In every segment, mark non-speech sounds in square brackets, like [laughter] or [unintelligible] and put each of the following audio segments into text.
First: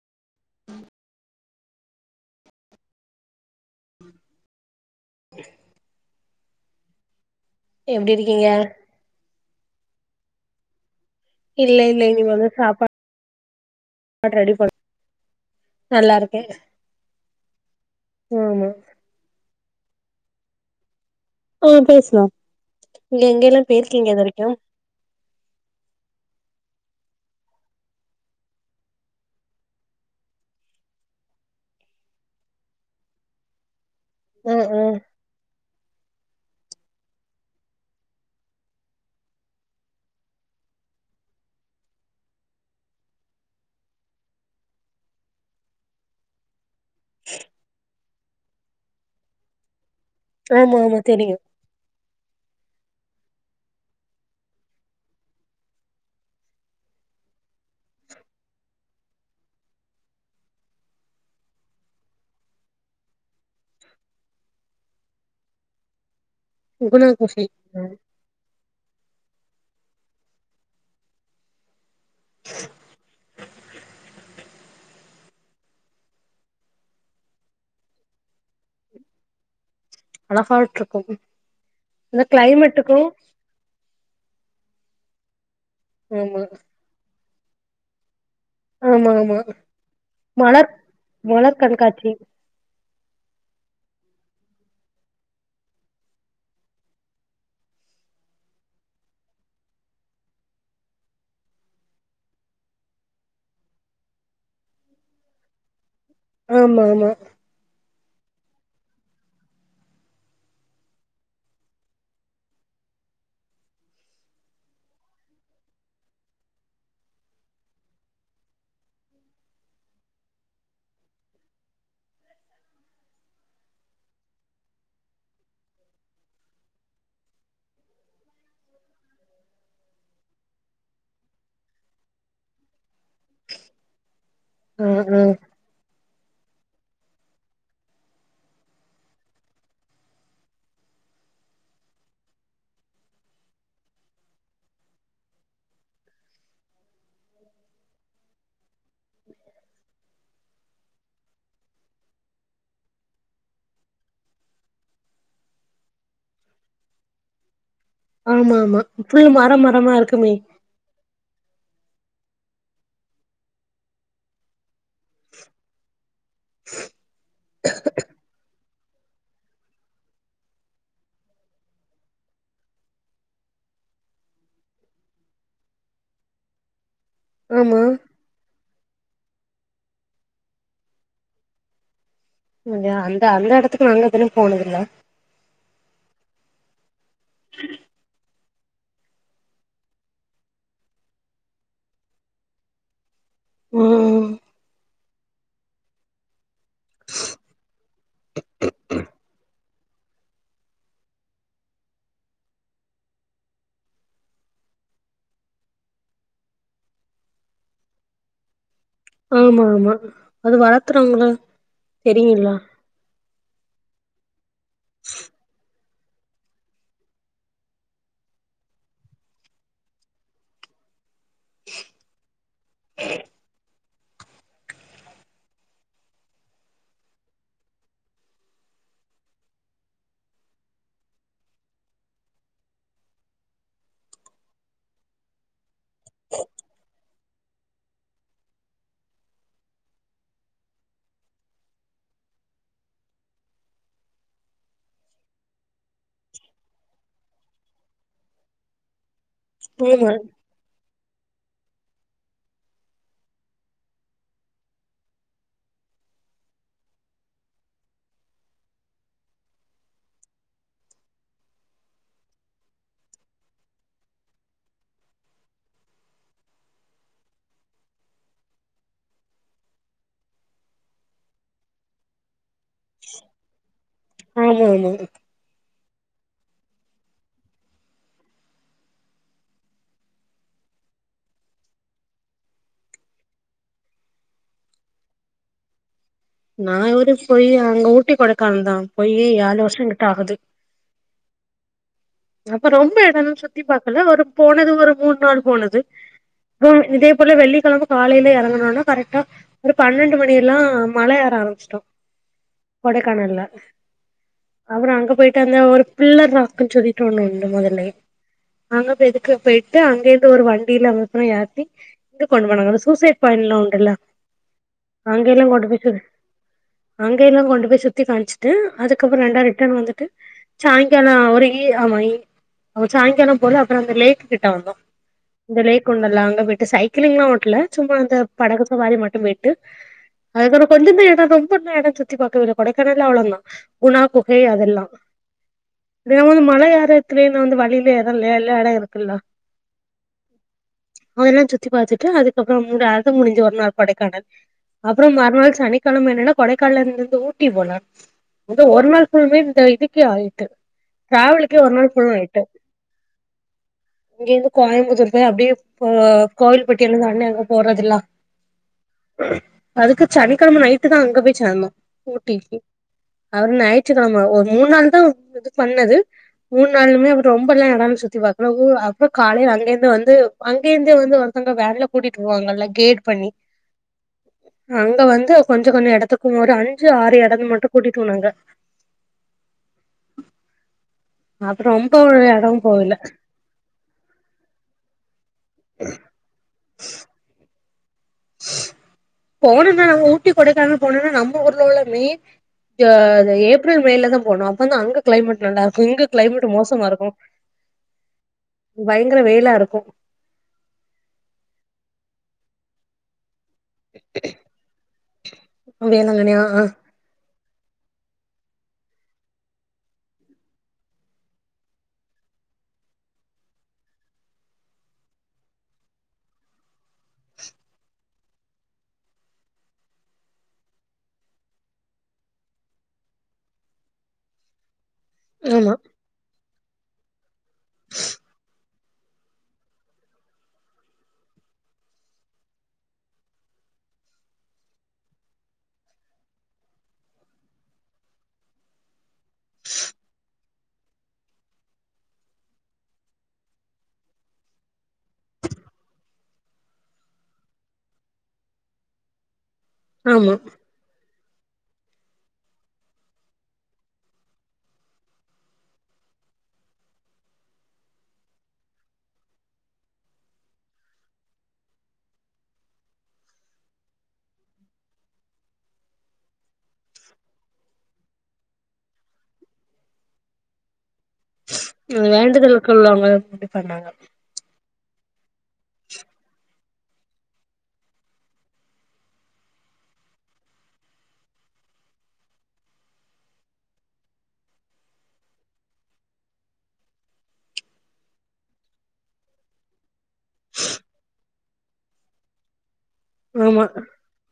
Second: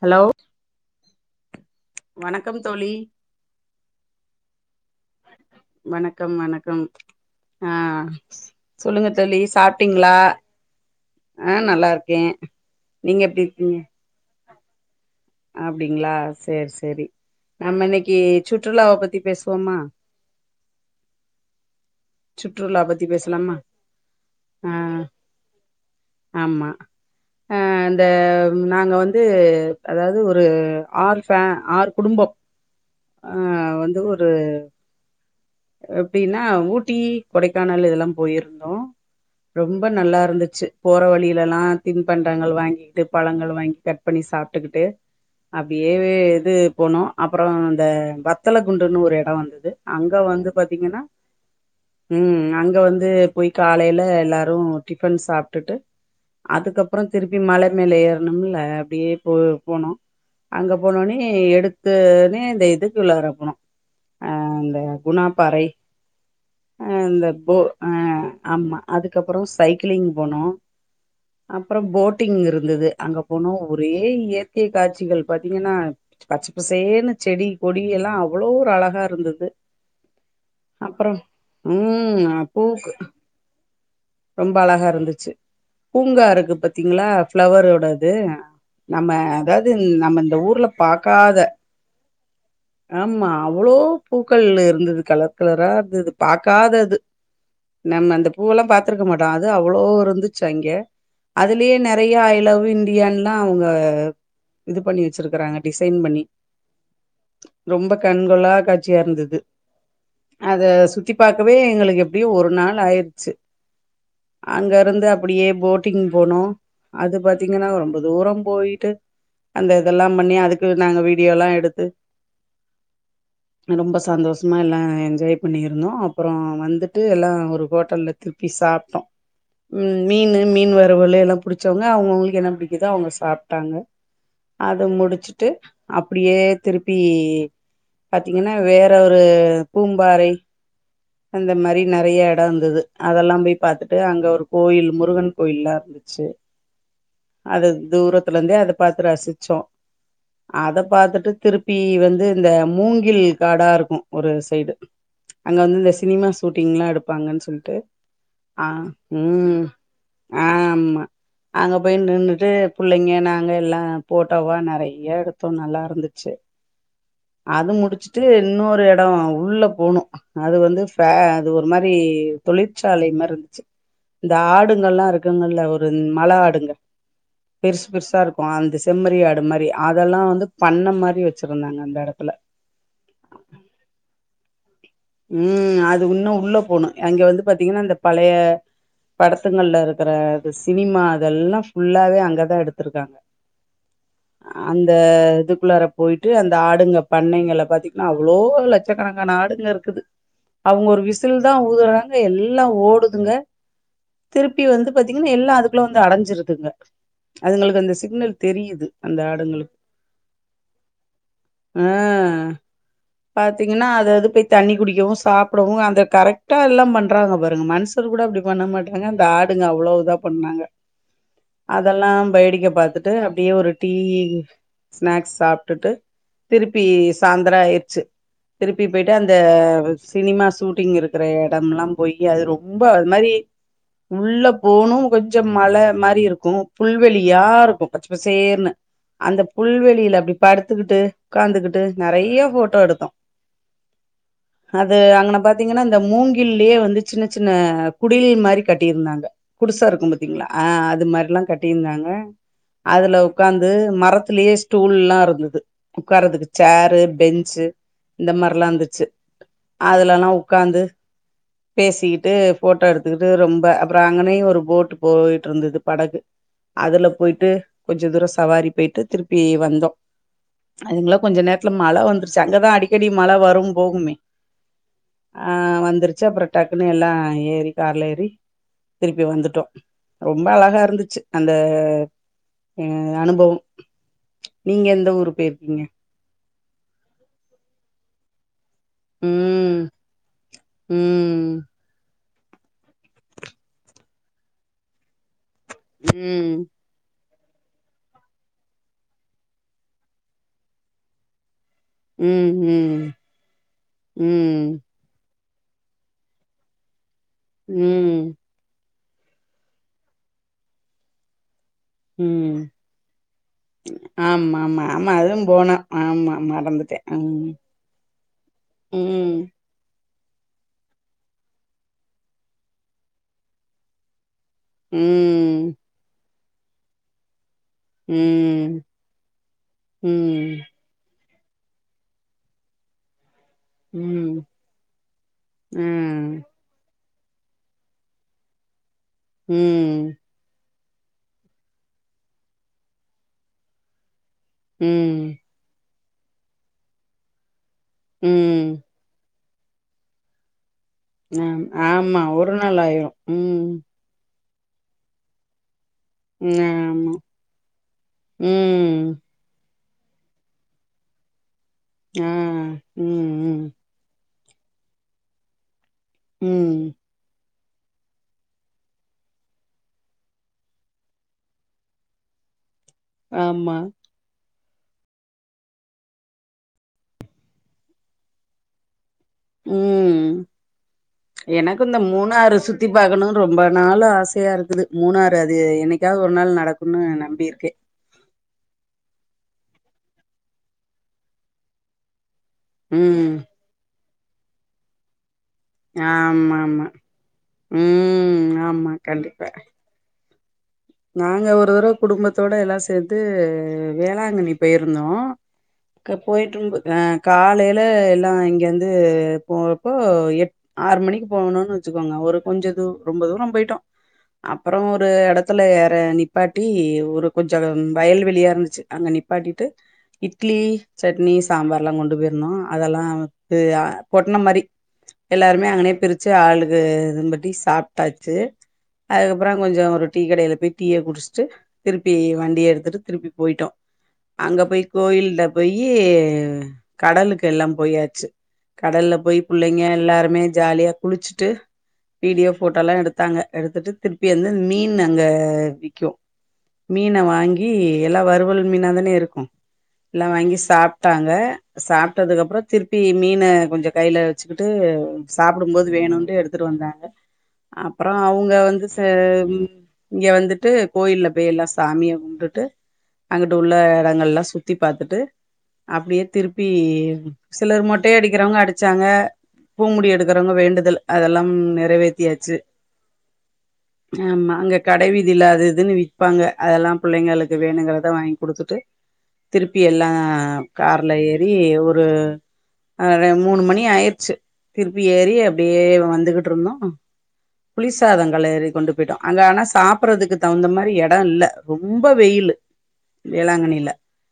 hello வணக்கம் தோழி வணக்கம் வணக்கம் வணக்கம் ஆஹ் எப்டி இருக்கீங்க சொல்லுங்க தோழி சாப்ப சாப்டீங்களா இல்ல இல்ல இனிமேல் தான் சாப்பா சாப்பிட்டு ரெடி பண்ண நல்லா அப்படிங்களா இருக்கே செரி செரி நம்ம இன்னைக்கு ஆமா சுற்றுலாவ பத்தி பேசுவோமா ஆ [unintelligible] சுற்றுலா பத்தி நீங்க பேசலாமா எங்கெல்லா போயிருக்கீங்க இது வரைக்கு ஹ ஆமா ஹ இந்த நாங்க வந்து அதாவது ஒரு ஆறு பேன் ஆறு குடும்பம் ஆஹ் வந்து ஒர் உஹம் உஹம் [unintelligible] எப்படின்னா ஊட்டி கொடைக்கானல் இதெல்லாம் போயிருந்தோம் ரொம்ப நல்லா இருந்துச்சு போற வழியில எல்லாம் தின் பண்டங்கள் வாங்கிக்கிட்டு பழங்கள் வாங்கி கட் பண்ணி சாப்பிட்டுக்கிட்டு அப்படியே இது போனோம் அப்புறம் இந்த வத்தல குண்டுன்னு ஒரு இடம் வந்துது அங்க வந்து ஆமா ஆமா பாத்தீங்கன்னா தெரியு ஹம் அங்க வந்து போய் காலையில எல்லாரும் டிபன் சாப்பிட்டுட்டு அதுக்கப்புறம் திருப்பி மலை மேல ஏறனும்ல அப்படியே போ போனோம் அங்க போனோனே எடுத்தோனே இந்த இதுக்குள்ளர போனோம் அஹ் அ இந்த குணாப்பாறை அஹ் குணா இந்த குகை போ ஆஹ் ஆமா அதுக்கு அது அப்புறம் சைக்கிளிங் போனோம் அப்புறம் போட் ட்டிங் இருந்தது அங்க போன ஒரே ஏய [unintelligible] கே காட்சிகள் பாத்தீங்கன்னா பச்சப்பசேன் செடி கொடி எல்லாம் அவ்வளோ ஒரு அழகா இருந்தது அழகாட்டுருக்கும் அப்புறோ இந்த ம் பூக்கு கிளைமேட்டுக்கும் ரொம்ப அழகா இருந்துச்சு பூங்கா ஆமா இருக்கு பாத்தீங்களா பிளவரோடது ஆமா நம்ம ஆமா அதாவது நம்ம இந்த ஊர்ல மலர் பாக்காத மலர் கண்காட்சி ஆமா அவ்வளோ பூக்கள் இருந்தது கலர் கலரா இருந்தது பார்கக்காதது நம்ம அந்த பூல்லாம் பா க்க மாட்ட அது அவ்ளோ இருந்துச்சு அங்க அதுலயே நிறைய ஐ லவ் இன்டியன் லா அவுங்க இது பண்ணி வச்சிருக்காங்க [unintelligible] சின் பண்ணி ஆமா ஆமா ரொம்ப கண்கொள்ளா காட்சியா இருந்தது அத சுத்தி பாக்கவே எங்களுக்கு எப்படியும் ஒரு நாள் ஆயிருச்சு அங்க இருந்து அப்படியே போட்டிங் போனோம் அது பாத்தீங்கன்னா ரொம்ப தூரம் போயிட்டு அந்த இதெல்லாம் பண்ணி அதுக்கு நாங்க வீடியோ எல்லாம் எடுத்து ரொம்ப சந்தோஷமா எல்லாம் என்ஜாய் பண்ணியிருந்தோம் அப்புறம் வந்துட்டு எல்லாம் ஒரு ஹோட்டல்ல திருப்பி சாப்பிட்டோம் உம் மீன்னு மீன் வருவலு எல்லாம் புடிச்சவங்க அவங்கவுங்களுக்கு என்ன பிடிக்குதோ அவுங்க சாப்ட்டாங்க அது ஆ ஆ முடிச்சுட்டு அப் அப்படியே திருப்பி பாத்தீங்கன்னா வேற ஒரு பூம்பாறை அந்த மாதிரி நிறைய இடம் இருந்தது அதெல்லாம் போய் பாத்துட்டு அங்க ஒரு கோயில் முருகன் கோயில் எல்லாம் இருந்துச்சு அது தூரத்துல இருந்தே அதை பாத்து ரசிச்சோம் அத பாத்துட்டு திருப்பி வந்து இந்த மூங்கில் காடா இருக்கும் ஒரு சைடு அங்க வந்து இந்த சினிமா ஷூட்டிங்லாம் எடுப்பாங்கு சொல்லிட்டு ஆமா ஆமா ஆஹ் ஃபுல்லு மர உம் மரமா இருக்குமே ஆமா அங்க போயின்னுட்டு புள்ளைங்க நாங்க எல்லாம் போட்டவா நிறைய எடுத்தோம் நல்லா இருந்துச்சு அது முடிச்சுட்டு இன்னொரு எடம் உள்ள போணும் அது வந்து அது ஒரு மாதிரி தொழிற்சாலை மாதிரி இருந்துச்சு இந்த ஆடுங்கல்லாம் இருக்குங்கல்ல ஒரு மழ ஆடுங்க ஆமா பெருசு பெருசா இருக்கும் அந்த செம்மறி ஆடு மாதிரி அதெல்லாம் வந்து பண்ண மாதிரி வச்சிருந்தாங்க அந்த இடத்துல அந்த அந்த இடத்துக்கு நாங்க எதுலும் போனதல்ல உம் அது இன்னும் உள்ள போணும் அங்க வந்து பாத்தீங்கன்னா இந்த பழைய படத்துங்கள்ல இருக்கற அ சினிமா அதல்லாம் ஃபுல்லாவே அங்கதான் எடுத்திருக்காங்க உம் அந்த இதுக்குள்ளார போயிட்டு அந் ஆடுங்க பண்ணங்கள பாத்தீங்கன்னா அவ்வளோ லட்சக்கணக்கான ஆடுங்க இருக் இருக்குது அவங்க ஒரு விசில் தான் ஊதுறாங்க எல்லாம் ஓடுதுங்க திருப்பி வந்து பாத்தீங்கன்னா எல்லாம அதுக்குள்ள வந்து அடஞ்சிருதுங்க அதுங்களுக்கு அந்த சிக்னல் தெரியுது அந்த ஆமா ஆடுங்களுக்கு ஆமா அது வளத்துறாங்கள ஆ தெரியுளா பாத்தீங்கன்னா அது அது போய் தண்ணி குடிகாவும் சாப்பிட ங்க அந்த கரெக்டா எல்லாம் பண்றாங்க பாருங்க மனுஷர் கூட அப்டி பண்ண மாட்டறாங்க அந்த ஆடுங்க அவ்ளோ இதா பண்ணாங்க அதெல்லாம் பேடிக்க பாத்தட்டு அப்டியே ஒரு டீ ஸ்நாக்ஸ் சாப்ட்டுட்டு திருப்பி சாயந்தரம் ஆயிடுச்சு திருப்பி போயி அந்த சினிமா ஷூட்டிங் இருக்கிற இடம் எல்லாம் போய் அது ரொம்ப அது மாரி உள்ள போனும் கொஞ்சம் மழ மாரி இருக்கும் புல்வெளியா இருக்கும் பச்சப்ப சேர்னு அந்த புல்வெளியில அப்டி படுத்துக்கிட்டு உக்காந்துகிட்டு நெறைய போட்டோ எடுத்தோம் அது அங்கன பாத்தீங்கன்னா இந்த மூங்கில்லயே வந்து சின்ன சின்ன குடில் மாரி கட்டியிருந்தாங்க குடிசா ஆமா இருக்கும் பாத்தீங்களா ஆஹ் அது மாரி கட்டிருந்தாங்க அதுல உக்காந்து மரத்திலயே ஸ்டூல்லாம் இருந்தது உக்காரதுக்கு சேரு பெஞ்சு இந்த மாரிலாம் இரு அதுலல்லாம் உக்காந்து பேசிக்கிட்டு போட்டோ எடுத்துக்கிட்டு ரொம்ப அப்பறம் அங்கனே ஒரு போட்டு் போயிட்டு இருந்தது படகு அதுல போயிட்டு கொஞ்ச தூரம் சவாரி போயிட்டு திருப்பி வந்தோம் அதுங்கலா கொஞ்ச நேரத்துல மழ வந்துருச்சி அங்கதான் அடிக்கடி மழ வரும் ஆமா ஆமா ஆஹ் வந்துருச்சி அப்பறம் டக்குன்னு எல்லாம் ஏறி கார்ல ஏறி திருப்பி வந்துட்டோம் ரொம்ப அழகா இருந்துச்சி அந்த அஹ் அனுபவம் நீங்க எந்த ஊரு போயிருக்கீங்க நா ஓரு போய் அங்க ஊட்டி கொடைக்கானல் தான் போய் ம் ஆலோசனை கிட்ட ஆகுது ம் அப்ப ரொம்ப இடம்ன்னு சுத்தி பாக்கல ஒரு போனது ஒரு மூணு நாள் போன இது ம் கும் இதே அப்பள்ள வெள்ளிக்கிழம காலைல இறங்கனும்னா கரெக்டா ஒரு பன்னெண்டு மணி எல்லாம் மல ஏற ஆரம்பிச்சிட்டோம் ம் ம் கொடைக்கானல ம் அப்ரோ அங்க போயிட்டு ந்த ஒரு பில்லர் ராக்குன் சொல்லி ண்ண உண்டு முதல்ல ம் அங்க எதுக்கு போயிட்டு அங்க இருந்து ஒரு வண்டியில அப்றம் யாத்தி இங்க கொண்டு ம் போனாங்க சூசைட் பாயிண்ட் உண்டுல ஆமா ஆமா ஆமா அங்க அதுவு எல்லாம் கொண்டு போனோ போய் ஆமா மறந்துட்டே ம் அங்கல்லாம் கொண்டு போய் சுத்தி காணச்சுட்டு அதுக்கப்பறம் ம் ரெண்ட ரிட்டன் வந்துட்டு சாயங்கல அவர ஆமா அவ சாயங்காலம் போல அப்ப றம் அந்த லேக் கிட் ம் இந்தலயே கொண்டு வல்லாம் அங்க விட்டு சைக்கிங்லாம் ஓட்ல சும்மா அந்த படகு ம் சவாரி மட்டும் போ ய்ட்டு ம் அதுக்கற கொல்லிருந்த ஏனதும் ண்ண சுத்திப்பக்க கொடைக்கானல்லாம் அவளந்தா குணா குகை ம் அதெல்லாம் ஆ தேவொன் மழயார திடீர்னு வந்து வழியில எதாவது லே இருக்குல உம் அதல்லா சுத்தி பாத்துட்டு அதுக்கப்புற அது முடிஞ்சு வரனு கொடைக்கானல் அப்பறோ ம் மறுநா சனி கெழம என்னனா கொடைகானலந்துது ஊட்டி போலா ந்த ம் ஒரு நாள் [inaudible] இதுக்கே ஆய்ட்டு உம் ஆமா ஒரு நாள் ஆயிரும் உம் கோயமுத்தூர் போய் அப்டியே இப்ப கோவில்பட்டிலுந்து ஆமா அண்ண அங்கபோறதுல்லா ம் அதுக்கு சனிக்கிழம நைட்டு தா அங்க போய் சேந்தோ ஆ ஊட்டி ம் அவரு ம் ஞாயிற்றுகெழமா மூன்நாள்தா பண்ணது மூணு ம் நாளுமே ரொம் சுத்தி பாக்கல ஊ அப்ப காலய்ல அங்கேந்து வந்து அங்கேந்தே வந்து ஒருத்தங்க வேன்ல கூட்டிட்டுவோங்கல கேட் ஆமா அங்க வந்து கொஞ்ச கொஞ்ச எடத்துக் ஒரு அஞ்சு ஆறு எடம் மட்டு கூட்டிட்டுபோனாங்க உம் அப்றோ ரொம்ப எனக்குந்தா மூணாறு எடம் சுத்தி போகல பாக்கணு ரொம்ப நாள ஆசயா இருக்குது மூணாற் அது என்னிக்கா ஒர் நாள் நடக்கும்னு நம்பியிருக்கே போனும்னா நம் ஊட்டி கொடைகானல் போனுனா நம்ப ஊர்லள்ளமே ம் யேரு ஏப்ரல் மேல தா போனு அப்பந்தா அங்க கிளைமட் நல்லாக்கு இங்க கிளைமேட் ஆமா மோசமா ஆமா இருக்கு ம் ஆமா பயங்கர கண்டிப்பா வேய்லாருக்கு நாங்க ஒருரொவ குடும்பத்தோட எல்லா சேத்து வேளாங்கண்ணி போய்ருந்தோ வேளாங்கண்ணி ஆ போய்ட்டு கால லா எல்லா இங்கந்து போப்போ எட் ஆறு மணிக்கு போகணும்னு வச்சுக்கோங்க ஒரு கொஞ்ச தூ ரொம்ப தூர போயிட்டோ அப்பற ஒரு எடத் த்துல எற நிப்பாட்டி ஒரு கொஞ்ச வயல்வெளியா இருந்ச்சு அங்க நிப்பாட்டிட்டு இட்லி சட்னி சாம்பார்லா கொண்டு போய்ருந்தோ அதல்லா பொட்டன மாரி எல்லாருமே ஆமா அங்கனேயே பிரிச்சு ஆளு [inaudible] சாப்டாச்சு அதுக்கப்பற கொஞ்ச ஒரு டீ கடயில போய் டீய குடிச்சுட்டு திருப்பி வண்டிய எடுத்துட்டு திருப்பி போய்ட்டோ அங்க போயி கோயில்ல போயி கடலுக்கு எல்லா போயாச்சு கடல்ல போய் புள்ளைங்க எல்லாருமே ஜாலியா குளிச்சுட்டு வீடியோ போட்டா எல்லா எடுத்தாங்க எடுத்துட்டு திருப்பி வந்து மீன் மீன் அங்க விக்கு மீன வாங்கி எல்லா வருவல் மீனா தானே இருக்கு எல்லா ஆமா வாங்கி சாப்ப விட்டாங்க சாப்பிட்டதுக்கு அப்புற திருப்பி மீனு கொஞ்ச கையில வச்சுக்கிட்டு சாப்பிடு போது வேணும்ட்டு எடுத்துட்டு வந்தாங்க அப்புற அவுங்க வந்து ச இங்க வந்துட்டு கோயில போய் எல்லா சாமியை கும்பிடுட்டு அங்குட்டு உள்ள இடங்கள் எல்லா சுத்தி பாத்துட்டு அப்புடியே திருப்பி சிலர் மொட்டைய அடிக்கிறவங்க அடிச்சாங்க பூமுடி எடுக்கிறவங்க வேண்டுதல வேண்டுதலுக்கு உள்ளவங்க எப்பிடி பண்ணாங்க கடைவி ழ இல்ல அது இதுன்னு விப்பாங்க அதெல்லா புள்ளைங்களுக்கு வேணுங்கிறத வாங்கி குடுத்துட்டு திருப்பி எல்லா கார்ல ஏறி ஒரு அஹ மூணு மணி ஆயிருச்சு திருப்பி ஏறி அப்புடியே வந்துகிட்டு இருந்தோ புளி சாதங்களறி கொண்டு போயிட்டோ அங்க ஆனா சாப்புறதுக்கு தகுந்த மாரி எட இல்ல ரொம்ப வெயிலு ஆமா வேளாங்கணில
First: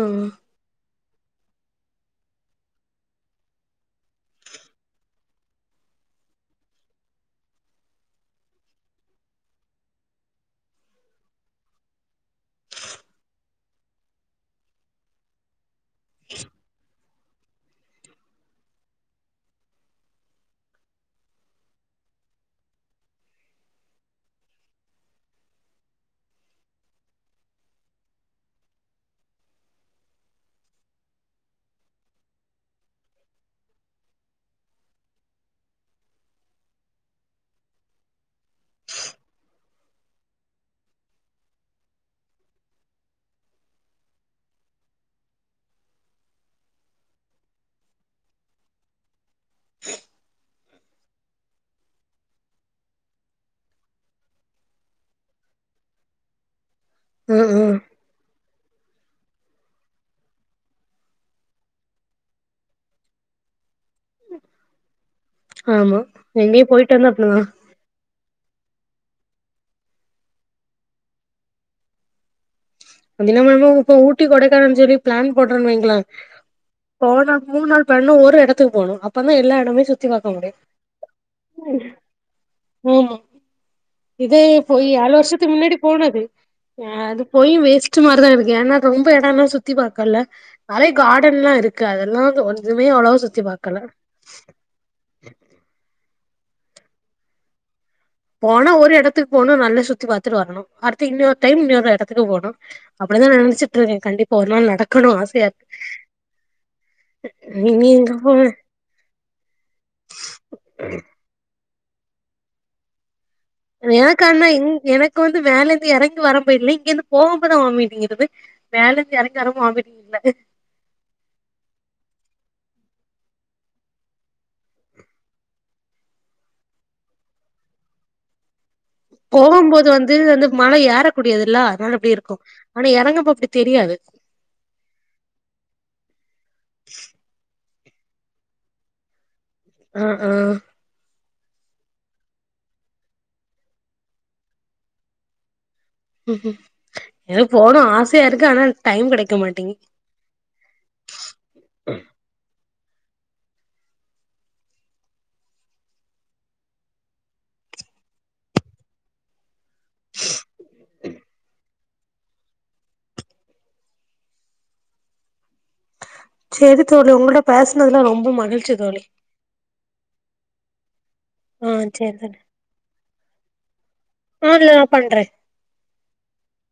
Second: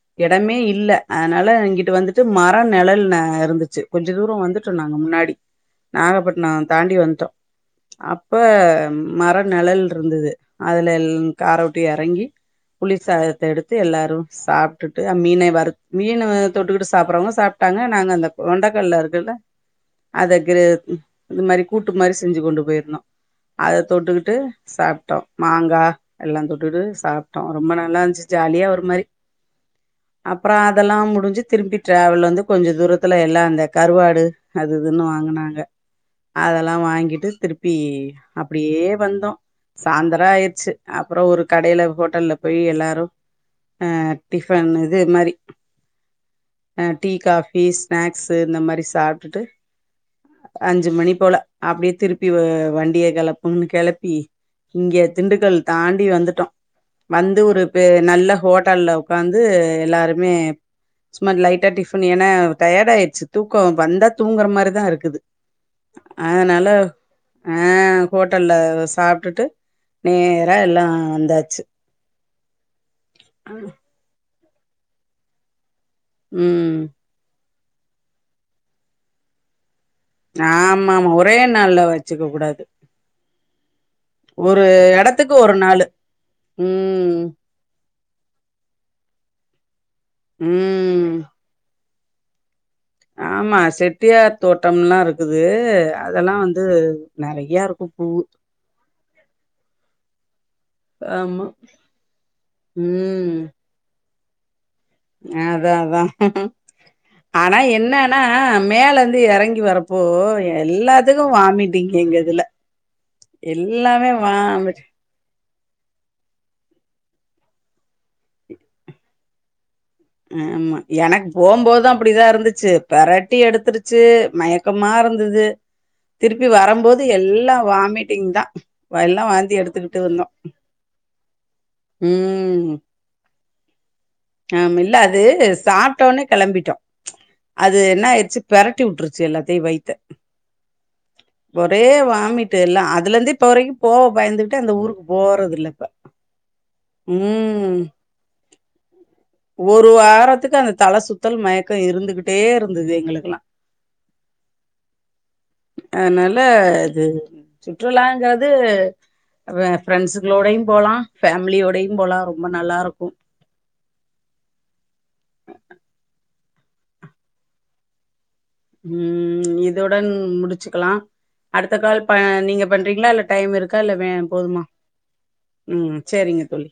ம் எடமே இல்ல அதனால இங்கிட்டு வந்துட்டு மர நிழல் இருந்துச்சு கொஞ்ச தூர வந்துட்டோ நாங்க முன்னாடி நாகப்பட்டின தாண்டி வந்துட்டோ அப்ப மர நிழல் இருந்தது அதுல காரவுட்டி இறங்கி புளி சாதத்த எடுத்து எல்லாரு சாப்பிட்டுட்டு அ மீன வறுத்த மீனு தொட்டுக்கிட்டு சாப்பிறவங்க சாப்ட்டாங்க நாங்க அந்த கொண்டக்கல இருக்குல அத கி இது மாரி கூட்டு மாரி செஞ்சு கொண்டு போயிருந்தோ அத தொட்டுட்டு சாப்டோ மாங்கா எல்லா தொட்டுட்டு சாப்டோ ரொம்ப நல்லா இருந்துச்சு ஜாலியா ஒரு மாரி அப்பற அதெல்லா முடிஞ்சு திரும்பி ட்ராவல் வந்து கொஞ்ச தூரத்துல எல்லா அந்த கருவாடு அது இதுன்னு வாங்கினாங்க அதெல்லா வாங்கிட்டு திருப்பி அப்பிடியே வந்தோ சாந்தர ஆயிடுச்சு அப்புற ஒரு கடையில ஹோட்டல்ல போய் எல்லாரு அஹ டிஃபன் இது மாரி அஹ டீ காபி ஸ்நாக்ஸ் இந்த மாரி சாப்ட்டுட்டு [inaudible] அஞ்சு மணி போல அப்பிடியே திருப்பி வண்டியை கெளப்பொனு கெளப்பி இங்க திண்டுக்கல் தாண்டி வந்துட்டோ வந்து ம் ஒரு ம் பே நல்ல ஹோட்டல்ல உட்காந்து எல்லாருமே சுமா லைட்டா டிபன் ஏன்னா டயடா ஆயிடுச்சு தூக்கோ வந்தா தூங்குற மாரி தா இருக்குது ஆமா எங்கயு அதனால போயிட்டு வந்தா அப்டிதா ஆஹ கோட் ட்டல்ல சாப் வுட்டுட்டு நேரா எல்லா வந்தாச்சு ஊட்டி கொடை கார சொரி பிளான் போடுறே வங்கிள ம் போன மூணு நாள் பண்ணு ஒரு எடத்துக்குபோணு அப்பதா எல்லா இடமே சு ஆமா ஆமா ஒரே நால வச்சுக்க கூடாது ஆமா இதே ஒரு போய் ஏழு எடத்துக்கு வருஷத்துக்கு ஒரு முன்னாடி நாளு போனது அது ம் போய் வேஸ்ட்டு மாதி தான் இருக்கு ஏன்னா ரொம்ப னா சுத்தி பாத் இருக்கல்ல மழ ம் காடன் எல்லா இருக்கு க் அதெல்லா ஒ ஆமா செட்டியார் தோட்டம் எல்லா இருக்குது அதெல்லா வந்து இது நெறைய இருக்கு போனா ஒரு இடத்து போனும் நல்ல சுத்தி பாத்துட்டு வரணும் அடுத்து இன்னொரு ஆமா டைம் இன்னொரு இடத்து போனும் அப்படிதான் ம் நினைச்சிட்டு இருக்கேன் கண்டிப்பா போலும் நடக் அதான் அதான் [inaudible] ஆனா நீங்க எங்க என்னன்னா போவ மேல இருந்து இறங்கி வரப்போ எல்லாத்துக்கும் வாமிட் டிங்க எங்க இதுல எல்லாமே எனக்கு அண்ணா வாமிட் எனக்கு வந்து வேலந்து இறங்கி வர போயிடல இங்க இருந்து போக போதான் வாம்படிங்கிறது மேல இருந்து இறங்கி வரமா ஆ ஆமா எனக்கு போம்போதும் அப்படிதான் இருந்துச்சு ச்சு பெரட்டி எடுத்துருச்சு மயக்கமா இருந்தது திருப்பி வரும்போது எல்லாம் வாமிட்டிங் தான் எல்லாம் வாந்தி போகும்போது எடுத்துக்கிட்டு வந்து வந்தோம் அந்து மழை ஏரக்கூடியது இல்ல அதனால எப்படி இருக்கும் ஆனா இறங்கப்ப அப்படி தெரியாது ஆம் இல்ல அது சாப்பிட்டோன்னா கிளம்பிட்டோம் அது என்ன ஆயிடுச்சு பெரட்டி வுட்டுருச்சு எல்லாத் ஆஹ ஆஹ ஒரே வாமிட்டு எல்லாம் அதுல இருந்து இப்போ வரைக்கும் போக பயந்துகிட்டு அந்த ஊருக்கு போறது இல்ல இப்ப ம்ம் எனக்கு ம் போனும் ஆசையா இருக்கு ஆனா டைம் கெடைக்க மாட்டேங்கி ஒரு வாரத்துக்கு அந்த தல சுத்தல் மயக்கம் இருந்துகிட்டே இருந்தது எங்களுக்குல்லாம் அதனால இது சுற்றுலாங்கறது ஃப்ரெண்டஸ்களோடையும் போலாம்ஃபேமிலியோடயும் போலாம் ரொம்ப நல்லா இருக்கும் சரி தோழி உங்களோட பேசினதுல்ல ரொம்ப மகி உம் இதுடன் முடிச்சுக்கலாம் ஆ அடுத்த கால் சேரி தோழி நீங்க பண்றீங்களா இல்ல டைம் இருக்கா இல்ல ஆ போதுமா இல்ல நா பண்றே உம் சரிங்க தோழி